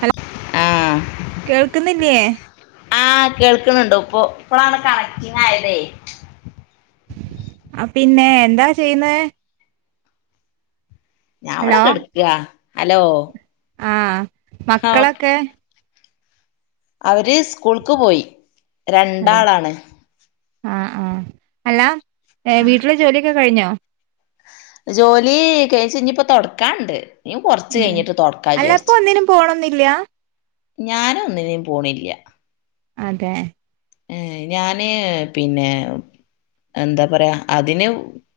Hello ആ കേൾക്കുന്നില്ലേ ആഹ് കേൾക്കുന്നുണ്ടോ ഇപ്പൊ ഇപ്പഴാണ് കണറ്റിങ്ങായതേ ആ പിന്നെ എന്താ ചെയ്യുന്നേ ഞാൻ ഇവിടെ ഹലോ കെടക്കിയാ ഹലോ ആഹ് ആ, മക്കളൊക്കെ അവര് സ്കൂൾക്ക് പോയി അതെ രണ്ടാളാണ് ആഹ് ആഹ് അല്ല ആ, എവിട്ർ ജോലിയൊക്കെ ജോലി കഴിച്ചഞ്ഞിപ്പ തൊടക്കാണ്ട് ഉം അല്ലപ്പൊ ഒന്നിനും പോണം എന്നില്ല ഞാനും ഒന്നിനീപോണില്ല അതെ ഏ ഞാന് പിന്നെ എന്താ പറയാ അതിന്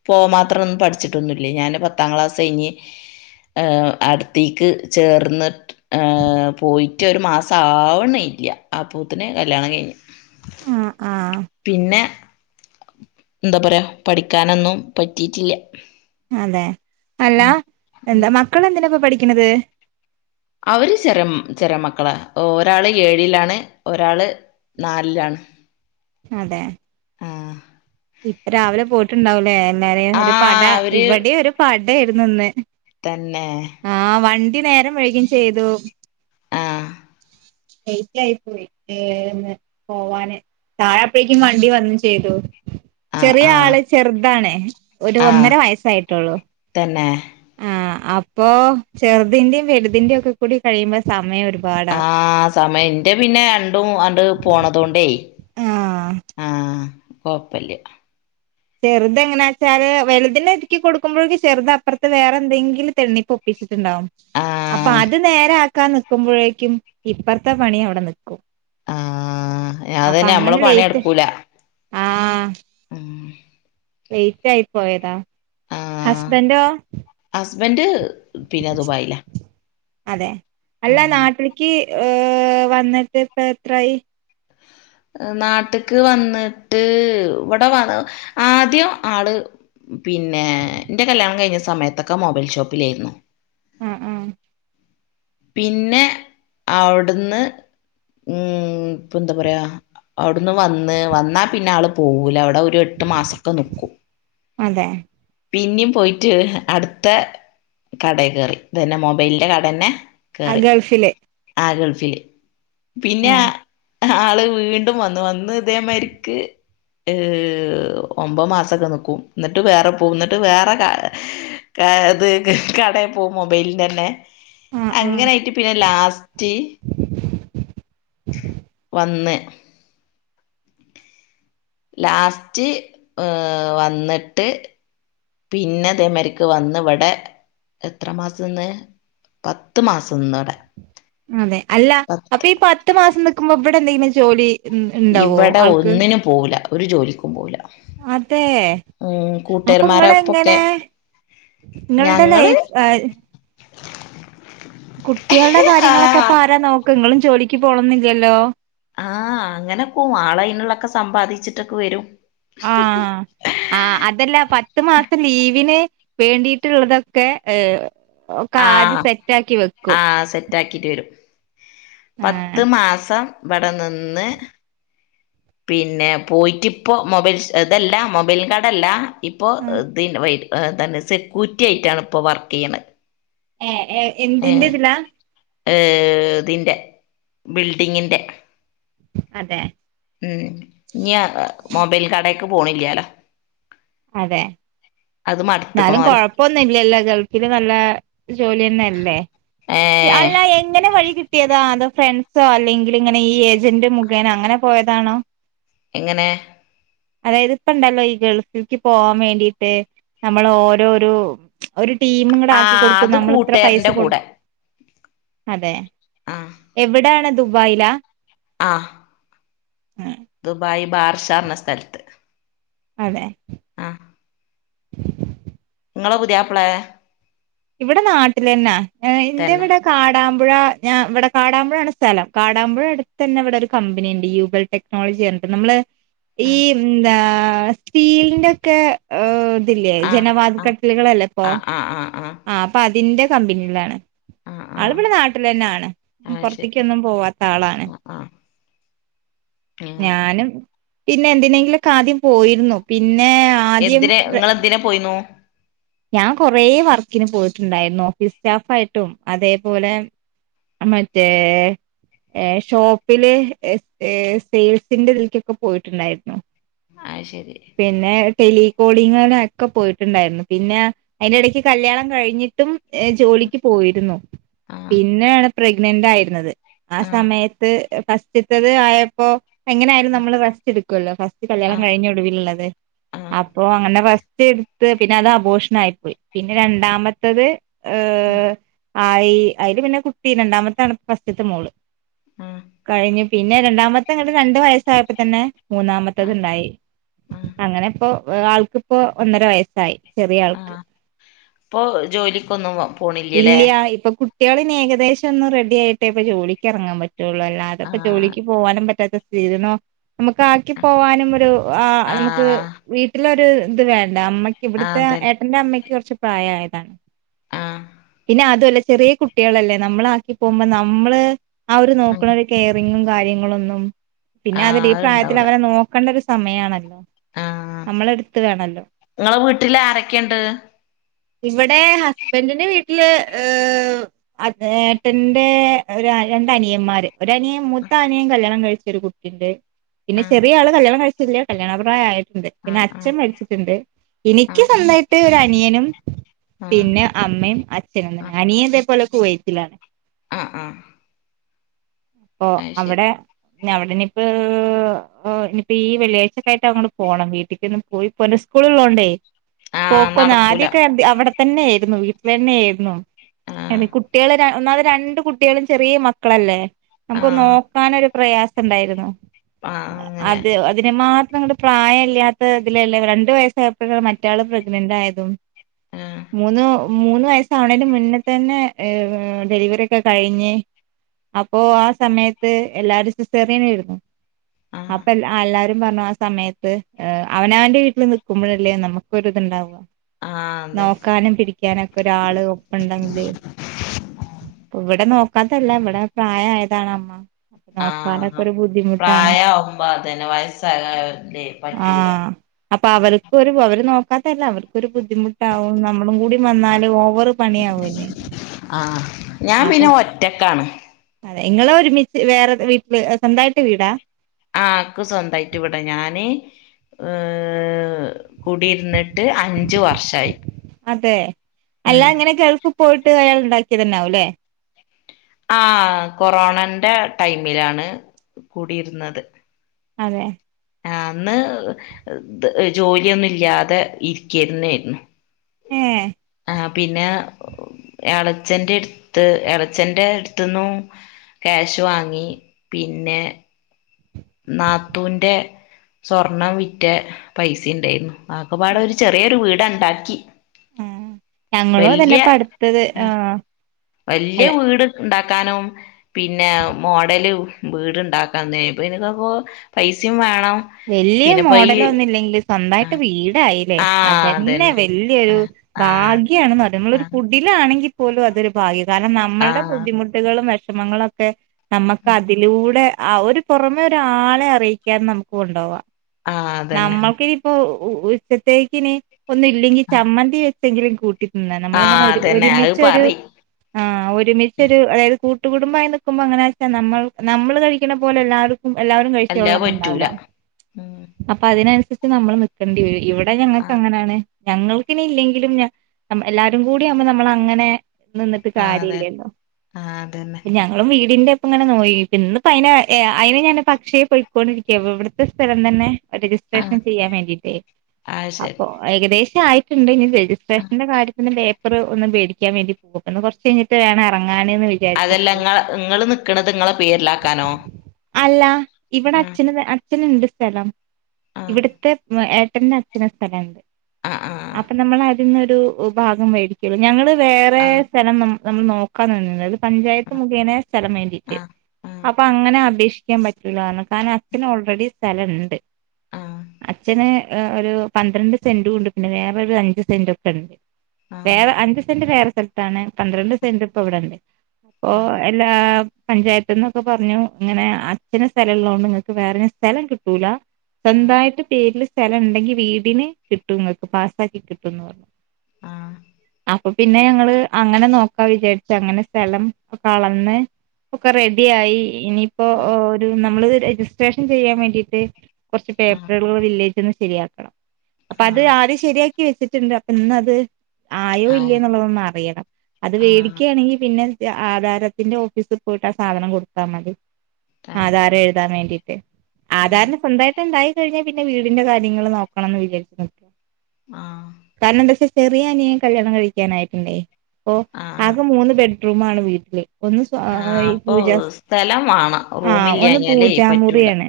പോ മാത്രം ഒന്നും പഠിച്ചിട്ടൊന്നുല്ലേ ഞാന് പത്താം ക്ലാസ്സഴിഞ്ഞ് ഏർ അടുത്തേക്ക് ചേർന്ന് ഏർ പോയിട്ട് ഒരു മാസം ആവണേല്ല അപൂത്തിനെ കല്യാണം കഴിഞ്ഞു ആഹ് ആഹ് എന്താ പറയാ പഠിക്കാനൊന്നും പറ്റിട്ടില്ല അതെ അല്ല ഉം എന്താ മക്കൾ എന്തിനാ ഇപ്പ പഠിക്കണത് അവര് ചെരം ചെര മക്കളാ ഒരാള് ഏഴിലാണ് ഒരാള് നാലിലാണ് അതെ ആഹ് ഇപ്പ രാവിലെ പോയിട്ടുണ്ടാവലേ എല്ലാരേ ഒരു പട ആഹ് അവര് ഇവിടെ ഒരു പട യിരുന്നു ഇന്ന് തന്നെ ആ വണ്ടി നേരം വഴുകും ചെയ്തു ആഹ് എേറ്റ ആയി പോയി ഏന്ന് പോവാന് താഴെ അപ്പഴേക്കും വണ്ടി വന്നു ചെയ്തു ആഹ് ചെറിയ ആഹ് ആള് ചെറുതാണ് ഒരു ആഹ് ഒന്നര വയസായിട്ടുള്ളു തന്നെ ആ അപ്പൊ ചെറുതിന്റെയും വെലുതിന്റെ ഒക്കെ കൂടി കഴിയുമ്പോ സമയം ഒരു ആ സമയം ഇന്റെ പിന്നെ രണ്ടും അണ്ട് പോണതോണ്ടേ ആ കൊഴപ്പല്ല ചെറുത എങ്ങനെയാ വച്ചാല് വലുതിന്റെ ഒരുക്കികൊടുക്കുമ്പോഴേക്ക് ചെറുത് അപ്പുറത്ത് വേറെ എന്തെങ്കിലും തണ്ണിപ്പൊപ്പി ണ്ടാവും അപ്പൊ ആഹ് അത് നേരെ ആക്കാൻ നക്കുമ്പോഴേക്കും ഇപ്പറത്തെ പണി അവിടെ നി ക്കും ആഹ് അപ്പൊ അതന്നെ അങ്ങനെ നമ്മളെ പണി ലേറ്റ് നടക്കൂല ആ.. ഉം ലൈറ്റ്ആയി പോയതാ ഹസ്ബൻഡോ ഹസ്ബന്ഡ് പിന്നെ ദുബായില.. അതെ അല്ല നാട്ടിലേക്ക് ഏ വന്നിട്ട് ഇപ്പ എത്രായി നാട്ട്ക്ക് വന്നിട്ട് ഇവിടെ വ ആദ്യം ആള് പിന്നെ ഇ ന്റെ കല്യാണം കഴിഞ്ഞ സമയത്തൊക്കെ മൊബൈൽ ഷോപ്പിലാന്ന് അ അ പിന്നെ അവിടുന്ന് ഉം ഇപ്പൊ എന്താ പറയാ അവിടുന്ന് വന്ന് വന്നാ പിന്നെ ആള് പോകൂല അവി ഇവിടെ ഒരു എട്ട് മാസക്കെ നിക്കും അതെ പിന്നെയും പോയിട്ട് അടുത്ത കട കറി ഇത് തന്നെ മൊബൈലിന്റെ കട തന്നെ ആ കേറി ഗൾഫില് ആ ഗൾഫില് പിന്നെ ആഹ് ആള് വീണ്ടും വന്ന് വന്ന് ഇതേമാതിരിക്ക് ഒമ്പത് മാസൊക്കെ നിക്കും ന്നിട്ട് വേറെ പോ എന്നിട്ട് വേറെ അത് കടയിൽ പോകും മൊബൈലിന്റെ തന്നെ ആഹ് അങ്ങനൊയിട്ട് പിന്നെ ലാസ്റ്റ് വന്ന് ലാസ്റ്റ് വന്നിട്ട് പിന്നെതെമാരിക്ക് വന്ന് ഇവിടെ എത്ര മാസം നിന്ന് പത്ത് മാസം നിന്ന് ഇടെ അതെ അല്ല അപ്പൊ ഈ പത്ത് മാസം നിക്കുമ്പോ ഇവിടെ എന്തെങ്കിലും ജോലി ഉണ്ടാവോ ഇവിടെ ആൾക്ക് ഒന്നിന് പോവില്ല ഒരു ജോലിക്കും പോവില്ല അതെ അപ്പൊ ങ്ങള് കൂട്ടുകാരന്മാരപ്പൊക്കെ എങ്ങനെ ങ്ങളടെ ഞങ്ങള് ലൈഫ് കുട്ടികളുടെ ആ കാര്യങ്ങളൊക്കെപ്പ ആരാ നോക്ക് നിങ്ങളും ജോലിക്ക് പോണംന്നില്ലല്ലോ ആ അങ്ങനെക്കും ആളനുള്ളൊക്കെ സമ്പാദിച്ചിട്ടൊക്കെ വരും ആ ആ അതല്ല പത്തു മാസം ലീവിന് വേണ്ടിയിട്ടുള്ളതൊക്കെ ഏ ഒക്കെ ആദ്യം ആഹ് സെറ്റ്അക്കി വെക്കും ആഹ് സെറ്റാക്കിട്ട് വരും ആഹ് പത്ത് മാസം ഇവിടെ നിന്ന് പിന്നെ പോയിട്ട ഇപ്പോൊ മൊബൈൽ ഇതല്ല മൊബൈൽ കടല്ല ഇപ്പൊ ഇതി വൈ തന്നെ സെക്യൂരിറ്റി ആയിട്ടാണ് ഇപ്പൊ വർക്ക് ചെയ്യണ ഏഏ എന്തിന്റെ ഇതിലാ ഏ ഇതിറെ ബിൽഡിങ്ങിന്റെ അതെ ഉം ഇനിയ മൊബൈൽ കടേക്ക് പോണില്ലാലോ അതെ അത് എന്നാലും മടുത്തുക്കണോലോ കൊഴപ്പൊന്നും ഇല്ലല്ലോ ഗൾഫില് നല്ല ജോലി ഒന്നല്ലേ ഏഹ് അല്ല എങ്ങനെ വഴി കി ട്ടിയതാ അതോ ഫ്രണ്ട്സോ അല്ലെങ്കിൽ ഇങ്ങനെ ഈ ഏജന്റ് മുഖേനേ അങ്ങനെ പോയതാണോ എങ്ങനെ അതായത് ഇപ്പ ഉണ്ടാലോ ഈ ഗൾ ഫിക്ക് പോവാൻ വേണ്ടിട്ട് നമ്മൾ ഓരോരു ഒരു ടീം ഇങ്ങട് ആക്കി ആഹ് കൊടുക്കും അത് നമ്മൾ ഇത്ര പൈസ കൂട്ടുകാരന്റെ കൂടെ കൊടുക്കും അതെ എവിടാണ് ദുബായിലാ ആ മ്മ് ദുബായ് ബാർഷാർ എന്ന സ്ഥലത്ത് അതെ ആഹ് നിങ്ങളെ പുതിയാപ്പളെ ഇവിടെ നാട്ടിലെന്ന എന്റെ തന്നെ ഇവിടെ കാടാ മ്പുഴ ഞ ഇവിടെ കാടാമ്പുഴ ആണ് സ്ഥലം കാടാമ്പുഴ അടുത്ത് തന്നെ ഇവിടെ ഒരു കമ്പനി ഉണ്ട് യൂബൽ ടെക്നോളജി നമ്മള് ഈ ആഹ് എന്താ സ്റ്റീലിന്റെ ഒക്കെ ല്ലേ ആഹ് ജനവാദ് കട്ടിലുകളല്ലേ ഇപ്പോ ആഹ് ആഹ് ആഹ് ആഹ് ആ അപ്പോ അതിന്റെ കമ്പനിയിലാണ് ആഹ് ആഹ് ആള് ഇവിടെ ആഹ് നാട്ടിലെന്നെയാണ് അത് ശരി പോറത്തിക്കൊന്നും പോവാത്ത ആളാണ് ആഹ് ആഹ് അങ്ങനെ ഞാനും പിന്നെ എന്തിനെങ്കിലൊക്കെ ആദ്യം പോയിരുന്നു പി എന്തിന് നിങ്ങളെന്തിന് പോയിന്നു ഞാൻ കൊറെ വർക്കിന് പോയിട്ടുണ്ടായിരുന്നു ഓഫീസ് സ്റ്റാഫ് ആയിട്ടും അതേപോലെ മറ്റേ ഏ ഷോപ്പില് ഏ സെയിൽസിന്റെ ഇതിലേക്കൊക്കെ പോയിട്ടുണ്ടായിരുന്നു ആ ശരി ടെലികോളിങ്ങിന് ഒക്കെ പോയിട്ടുണ്ടായിരുന്നു പിന്നെ അതിന്റെ എടക്ക് കല്യാണം കഴിഞ്ഞിട്ടും ഏ ജോലിക്ക് പോയിരുന്നു ആഹ് പിന്നെയാണ് പ്രഗ്നന്റ് ആയിരുന്നത് ആ ആഹ് സമയത്ത് ഫസ്റ്റത്തത് ആയപ്പോ എങ്ങനെയായാലും ആഹ് നമ്മള് റസ്റ്റ്‌ എടുക്കുവല്ലോ ഫസ്റ്റ് കല്യാണം ആഹ് കഴിഞ്ഞ ഒടുവിലുള്ളത് ആഹ് അപ്പോ അങ്ങനെ ഫസ് റ്റ് എടുത്ത് പിന്നെ അത് അബോർഷൻ ആയിപ്പോയി പിന്നെ രണ്ടാമത്തത് ഏ ആയി അതില് പിന്നെ കുട്ടി രണ്ടാമത്താണ് ഫസ്റ്റ്‌ത്തെ മോള് ആഹ് കഴിഞ്ഞ പിന്നെ രണ്ടാമത്തെ അങ്ങട് രണ്ട് വയസായപ്പോ തന്നെ മൂന്നാമത്തത്ണ്ടായി ആഹ് അങ്ങനെ ഇപ്പോ ഒരാൾക്ക് ഇപ്പോ ഒന്നര വയസ്സായി ചെറിയ ആ ആൾക്ക് ഇപ്പോ ജോലിക്കൊന്നും പോ ഇല്ല ഇപ്പോ കുട്ടികള് ഇനി ഏകദേശം ഒന്ന് റെഡി ആയിട്ടോക്കെ ജോലിക്ക് എറങ്ങാൻ പ റ്റുള്ളൂ അല്ലാതിപ്പോ ആഹ് ജോലിക്ക് പോകാനും പറ്റാത്ത [unintelligible] നമുക്ക് ആക്കി ആഹ് പോകാനും ഒരു ആ നമുക്ക് വീട്ടിലൊരു ഇത് വേണ്ടേ അമ്മയ്ക്ക് ആഹ് ഇവിടുത്തെ അതന്നെ ഏട്ടന്റെ അമ്മയ്ക്ക് കൊറച്ച് പ്രായായതാ ആ അതുല്ല ചെറിയ കുട്ടികളല്ലേ നമ്മള് ആക്കി പോകുമ്പോ നമ്മള് ആ ഒരു നോക്കണ ആഹ് ഒരു കെയറിങും കാര്യങ്ങളൊന്നും പിന്നെ അതെല്ല ഈ ആഹ് പ്രായത്തിൽ അത്ണ്ടാവൂല അവരെ നോക്കേണ്ട ഒരു സമയാണല്ലോ ആഹ് നമ്മളെ എടുത്ത് വേണല്ലോ നിങ്ങളെ വീട്ടില് ആരൊക്കെയുണ്ട് ഇവിടെ ഹസ്ബൻഡിന്റെ വീട്ടില് ഏ ഏട്ടന്റെ ഒരു രണ്ട് അനിയന്മാര് ഒരു അനിയൻ മൂത്ത അനിയൻ കല്യാണം കഴിച്ച് ഒരു കുട്ടിണ്ട് പിന്നെ ആഹ് ചെറിയ ആള് കല്യാണം കഴിച്ചിട്ടില്ല കല്യാണ പ്രായായിട്ട് ണ്ട് പിന്നെ ആഹ് അച്ഛൻ മരിച്ചിട്ടുണ്ട് എനിക്ക് ആഹ് സ്വന്തമായിട്ട് ഒരു അനിയനും ആഹ് പിന്നെ അമ്മയും അച്ഛനും തന്നെ അനിയൻ ഇതേപോലെ കുവൈറ്റിലാണ് ആ ആ അപ്പോ അവടെ അവടിനിപ്പോ ഇനിപ്പോ ഈ വെള്ളിയാഴ്ചക്കായിട്ട് അങ്ങ്ട് പോണം വീട്ടിക്കോന്ന് പോയി പോലെ സ്കൂളള്ളോണ്ടേ ആഹ് പോക്കൊന്ന് നടക്കൂല ആദ്യൊക്കെ അവിടെ തന്നെ ആയിരുന്നു വീട്ടിൽ തന്നെ ആയിരുന്നു ആഹ് എനെ കുട്ടികള് ഒന്നാമത് രണ്ട് കുട്ടികളും ചെറിയ മക്കളല്ലേ നമുക്ക് ആഹ് നോക്കനൊരു പ്രയാസം ഇണ്ടായിരുന്നു ആഹ് അങ്ങനെ അത് അതിന് മാത്രം ങ്ങട് പ്രായമല്ല്യാത്ത ഇതിലല്ലേ രണ്ടു വയസായപ്പോഴ മാറ്റാളെ പ്രഗ്നന്റ് ആയതും ആഹ് മൂന്ന് മൂന്ന് വയസ് ആവണേന് മുന്നെ തന്നെ ഡെലിവറി ഒക്കെ കഴിഞ്ഞ് അപ്പൊ ആ സമയത്ത് എല്ലാരും സിസേറിയനായിരുന്നു ആഹ് അപ്പൊ അല്ലാരും പറഞ്ഞു ആ സമയത്ത് അവനവന്റെ വീട്ടിൽ നിൽക്കുമ്പോഴല്ലേ നമുക്ക ഒരിത്ണ്ടാവാ ആഹ് അതെ നോക്കാനും പിടിക്കാനൊക്കെ ഒരാള് ഒപ്പണ്ടെങ്കില് ഇവിടെ നോക്കാതല്ല ഇവിടെ പ്രായമായതാണ് അമ്മ നോക്കാനൊക്കെ ഒരു ബുദ്ധി പ്രായ ഒമ്പതിന് വയസ്സാകാതെ ന്തേ പറ്റൂടെ ആഹ് അപ്പൊ അവർക്കൊരു അവര് നോക്കാത്തല്ല അവർക്കൊരു ബുദ്ധിമുട്ടാവും നമ്മളും കൂടി വന്നാല് ഓവറ് പണിയാവൂല്ലേ ആ ഞാൻ അപ്പൊ പിന്നെ ഒറ്റക്കാണ് അതെ നിങ്ങളെ ഒരുമിച്ച് വേറെ വീട്ടില് സ്വന്തമായിട്ട് വീടാ ആഹ് ആക്ക് സ്വന്തയിട്ട് ഇവിട ഞാന് ഏ കൂടിയിരുന്നിട്ട് അഞ്ചു വർഷായി അതെ അല്ലാ ഉം അങ്ങനെ ഗൾഫിൽ പോയിട്ട് അയാൾ ഉണ്ടാക്കിയ തന്നാവും ല്ലേ ആ കൊറോണന്റെ ടൈമിലാണ് കൂടിയിരുന്നത് അതെ ആ അന്ന് ജോലിയൊന്നും ഇല്ല്യാതെ ഇരിക്കരുന്നായിരുന്നു ഏ ആ പിന്നെ ക്യാഷ് വാങ്ങി പിന്നെ നാത്തുന്റെ സ്വർണം വിറ്റ പൈസിം ഇണ്ടായിരുന്നു അതൊക്കെപ്പാടെ ഒരു ചെറിയൊരു വീടണ് ണ്ടാക്കി ആഹ് ഞങ്ങളും അതന്നെ പ്പടുത്തത് ആഹ് വല്യ വീട് ഇണ്ടാക്കാനും പിന്നെ മോഡല് വീട്ണ്ടാക്കാന് [unintelligible] പൈസയും വേ വല്യ മോഡലൊന്നും ഇല്ലെങ്കിലും സ്വന്തായിട്ട് ആഹ് വീടായില്ലേ അതന്നെ വല്യൊരു ആഹ് ആഹ് ഭാഗ്യാണെന്ന് പറ നമ്മളൊരു ആഹ് കുടിലാണെങ്കിൽ പോലും അതൊരു ഭാഗ്യ കാരണം നമ്മളുടെ ബുദ്ധിമുട്ടുകളും വെഷമങ്ങളൊക്കെ നമുക്ക് ആഹ് അതിലൂടെ ആ ഒരു പൊറമെ ഒരാളെ അറിയിക്കാതെ നമുക്ക് കൊണ്ടോവാ ആഹ് അതന്നെ നമ്മൾക്കിനിയിപ്പോ ഉച്ചത്തേക്കിനി ഒന്നില്ലെങ്കി ആ ചമ്മന്തി വെച്ചെങ്കിലും കൂട്ടി ഉം ന്ന നമ്മള്ങ്ങനെ ആഹ് ഒര് അതന്നെ അത് ഒര്മിച്ചൊരു പറിം ആഹ് ഒര്മിച്ചൊരു അതായത് കൂ ട്ടുകുടുംബമായി നിക്കുമ്പോ എങ്ങനാച്ചാ നമ്മൾ നമ്മള് കഴിക്കണ പോലെല്ലാർ ക്കും എല്ലാവരും അല്ലാതെ പറ്റൂല കഴിച്ചോള്ളണന്നുണ്ടാവൂല്ല. ഉം അപ്പതിനൻസരിച്ച് നമ്മളും നിക്കേണ്ടി വരും ഇവടെ ആഹ് ഞങ്ങൾക്കങ്ങനേണ്. ഞങ്ങൾക്കിനിയില്ലെങ്കിലും ഞ എം എല്ലാരും കൂടിയാവുമ്പോ നമ്മളങ്ങനെ നിന്നിട്ട് ആഹ് അതെ കാര്യല്ലല്ലോ ആഹ് അതന്നെ ഞങ്ങളും വീടിന്റെ ഇപ്പ ഇങ്ങനെ നോയി ഇന്ന് പ്പയ്‌നെ ഏഹ് അയ്ന് ഞാൻ്റെ അക്ഷയേ പൊയ്ക്കൊണ്ടിരിക്കുവാ ഇവ് വ് ഇവട്ത്തെ സ്ഥലം തന്നെ രജിസ്ട്രേഷൻ ആഹ് ചെയ്യാൻ വേണ്ടിട്ടേ അത് അപ്പൊ ശരി ഏകദേശായി ക്ക്ണ്ട് ഞ് ആഹ് രജിസ്ട്രേഷന്റെ കാര്യത്തിന് പേപ്പർ ഒന്ന് വേടിക്കാൻ വേണ്ടി പോവും ഇന്ന് കൊർച്ചഴ്ഞ്ഞിട്ട് വേണം എറ അതെല്ല ഇങ്ങ ഇങ്ങള് നിക്കണത് ഇങ്ങളെ പേരിലാക്കാനോ? അല്ല ഇവടെ ആഹ് അച്ഛന് അച്ഛന്ണ്ട് സ്ഥലം. ആഹ് ഇവടെത്തെ ഏട്ടന്ന് അച്ഛന് സ്ഥലണ്ട് ആഹ് അപ്പൊ നമ്മള ഇന്നൊരു ഭാഗം വേടി [unintelligible] ഞങ്ങള് വേറെ ആഹ് സ്ഥലം നമ്മ നമ്മൾ നോക്കാ നിന്നീനത് പഞ്ചായത്ത് മുഖേന സ്ഥലം വേണ്ടീട്ട് ആഹ് ആഹ് അപ്പങ്ങനെ അപേക്ഷി ക്കാൻ പറ്റൂല്ലാർഞ്ഞ് കാരണം അച്ഛന് ഓൾറെഡി സ്ഥലണ്ട്. അച്ഛന് ഒരു പന്ത്രണ്ട് സെൻ്റുണ്ട് പിന്നെ വേറൊരു അഞ്ച് സെൻ്റെക്കെണ്ട്. ആഹ് ആഹ് വേറെ അഞ്ച് സെന്റ് വേറെ സ്ഥല്ത്താണ് പന്ത്രണ്ട് സെന്റ് ഇപ്പൊ ഇവടെണ്ട്. പ്പൊ ആഹ് എല്ലാ പഞ്ചായത്ത്ന്നൊക്കെ പർഞ്ഞു ഇങ്ങനെ അച്ഛന് സ്ഥലള്ളോണ്ട് ങ്ങക്ക് വേറെ [unintelligible] സ്ഥലം കിട്ടൂല ആഹ് സ്വന്തായിട്ട് പേരില് സ്ഥല ണ്ടെങ്കി വീടിന് കിട്ടും ങ്ങക്ക് പാസ്സാക്കി കിട്ടുംന്ന് പറഞ്ഞു. ആഹ് ആഹ് ആഹ് അപ്പൊ പിന്നെ ഞങ്ങള് അങ്ങനെ നോക്കാ വിചാര്ച്ച് അങ്ങനെ സ്ഥലം ക്കളന്ന് ഒക്കെ റെഡ്യായി ഇനിയിപ്പോ ഒ ഒരു നമ്മള് രജിസ്ട്രേഷൻ ചെയ്യാം വേണ്ടിട്ട് കൊർച്ച് ആഹ് ആഹ് പേപ്പറു [unintelligible] വില്ലേ ജ് ന്ന് ശെരിയാക്കണം അപ്പൊ അത് ആദ്യം ശെരിയാക്കി വെച്ച്ട്ട്ണ്ട് അപ്പൊ ഇന്ന് അത് ആയോ ആഹ് ആഹ് ആഹ് ആഹ് ഇല്ലേ ന്നുള്ളതൊന്നറിയണം അത് വേടിക്കാണെങ്കി പിന്നെ ഇ ആധാരത്തിന്റെ ഓഫീസ് പോയിട്ട് ആ സാധനം കൊടുത്താ മതി. ആധാരം എഴുതാൻ വേണ്ടി ആധാറിന്റെ സ്വന്തായിട്ട് ഉണ്ടായി കഴിഞ്ഞാ പിന്നെ വീടിന്റെ കാര്യങ്ങൾ നോക്കണംന്ന് വിചാരിക്ക്ണ്ട്. ആഹ്. ചെറിയ അനിയൻ കല്ല്യാണം കഴിക്കാനായിട്ടുണ്ടേ. അപ്പൊ ആഹ് ആകെ മൂന്ന് ബെഡ്റൂമാണ് വീട്ടില്. ഒന്ന് സ്വാ യി അപ്പൊ പൂജാ. സ്ഥലം വാണം ആഹ് ഒന്ന് റൂമില്ലാഞ്ഞാലേ പറ്റൂല പൂജാമുറിയാണ്.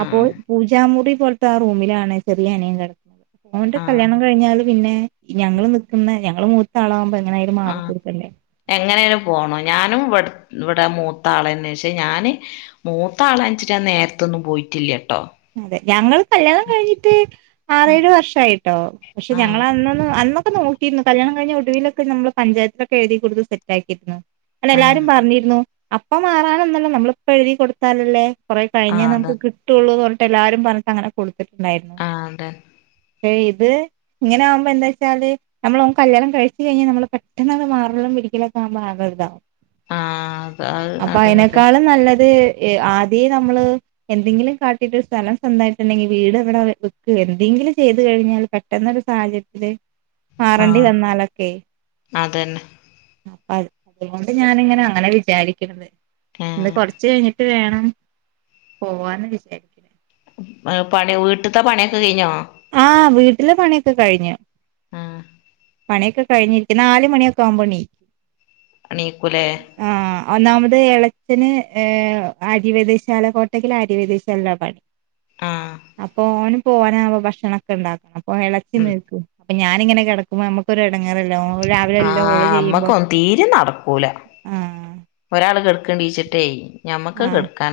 ആഹ് അപ്പോൾ പൂജ ആ മുറി പോൽത്താ റൂമിലാണ് ചെറിയ അനിയൻ കെട്ക്ക. ഓന്റെ ആഹ് കല്യാണം കഴിഞ്ഞാല് പിന്നെ ഞങ്ങള് നിക്ക്‌ന്നെ ഞങ്ങള് മൂത്താളാവുമ്പോ എങ്ങനായാലും മാറി ആഹ് ക്കൊടുക്കണ്ടേ. എങ്ങനെയാലും പോണം. ഞാനും ഇവ്ട് ഇവടെ മൂത്താളന്നെ. ക്ഷെ ഞാന് മൂത്താളാൻ ച്ചിട്ട് ഞാൻ നേര്ത്തൊ ന്നും പോയ്ട്ടില്ല. അതെ ഞങ്ങള് കല്യാണം കഴിഞ്ഞിട്ട് ആറേഴ് വർഷായിട്ടോ പക്ഷെ ഞങ്ങൾ ആഹ് അന്നൊന്നും അന്നൊ ക്കെ നോക്കിര്ന്നു കല്യാണം കഴിഞ്ഞ ഒടുവിലൊക്കെ നമ്മള് പഞ്ചായത്തിലൊക്കെ എഴുതി കൊടുത്തു സെറ്റാക്കിയിരുന്നു അല്ല എല്ലാരും ആഹ് പറഞ്ഞിരുന്നു അപ്പം മാറാനൊന്നല്ല നമ്മളിപ്പോ എഴുതി കൊടുത്താലല്ലേ കൊറെ കഴിഞ്ഞേ നമുക്ക് അത കിടട്ടൊള്ളൂന്ന് പറഞ്ഞിട്ട് എല്ലാരും പറഞ്ഞിട്ട് അങ്ങനെ കൊടുത്തിട്ടുണ്ടായിരുന്നു. ആഹ് അതെ ശേ യിത് ഇങ്ങനാവുമ്പോ എന്താച്ചാല് നമ്മള് ഓൻ കല്യാണം കഴിച്ച് കഴിഞ്ഞാ നമ്മള് പെട്ടന്നാണ്ട് മാറലും പിടിക്കലും ഒക്കാവുമ്പോ ആകൊ രിതാ. ആഹ് അത് അത് അപ്പ അതന്നെ അതന്നെ അയ്നേക്കാളും നല്ലത് ഏഹ് ആദ്യേ നമ്മള് എന്തെങ്കിലും കാ ട്ടീട്ട് ഒരു സ്ഥലം സ്വന്തായിട്ടുണ്ടെങ്കി വീട് വടെ വെ വെക്ക്വേ എന്തെങ്കിലും ചെയ്തു കഴിഞ്ഞാൽ പെട്ടന്നൊരു സാഹചര്യത്തില് മാറണ്ടി ആഹ് വന്നാലൊക്കേയ് അതന്നെ അത് തുകൊണ്ട് ഞാനിങ്ങനെ അങ്ങനെ വിചാരിക്ണത്. ഇന്ന് കൊറച്ച് കഴിഞ്ഞിട്ട് വേ ണം പോവാന്ന് വിചാരിക്ക്ണ്. അഹ് പണി വീട്ട്ത്ത പണിയൊക്കെ കഴിഞ്ഞോ? ആഹ് വീട്ടിലെ പണിയൊക്കെ കഴിഞ്ഞ്. ആഹ് പണിയെക്കെ കയിഞ്ഞിരിക്കനാല്മണിയൊക്കെ ആവുമ്പോണീ എണീകുലേ ഒന്നാമത് എളച്ചന് ഏഹ് ആര്യവൈദ്യശാല കോട്ടക്കൽ ആര്യവൈദ്യശാല ലാ പണി. ആഹ് അപ്പൊ ഓന് പോവാനാമ്പോ ഭക്ഷണൊക്കെ ണ്ടാക്കും അപ്പൊ എളച്ചി. ഉം നീക്കും അപ്പ ഞാനിങ്ങനെ കെടക്കുമ്പോ നമ്മക്കൊരു എടങ്ങേറല്ലേ ഓ ആഹ് അമ്മക്കൊ തീരെ നടക്കൂല ആഹ് ഒരാൾ കെ [unintelligible] ഞമ്മക് ആഹ് കേട [unintelligible]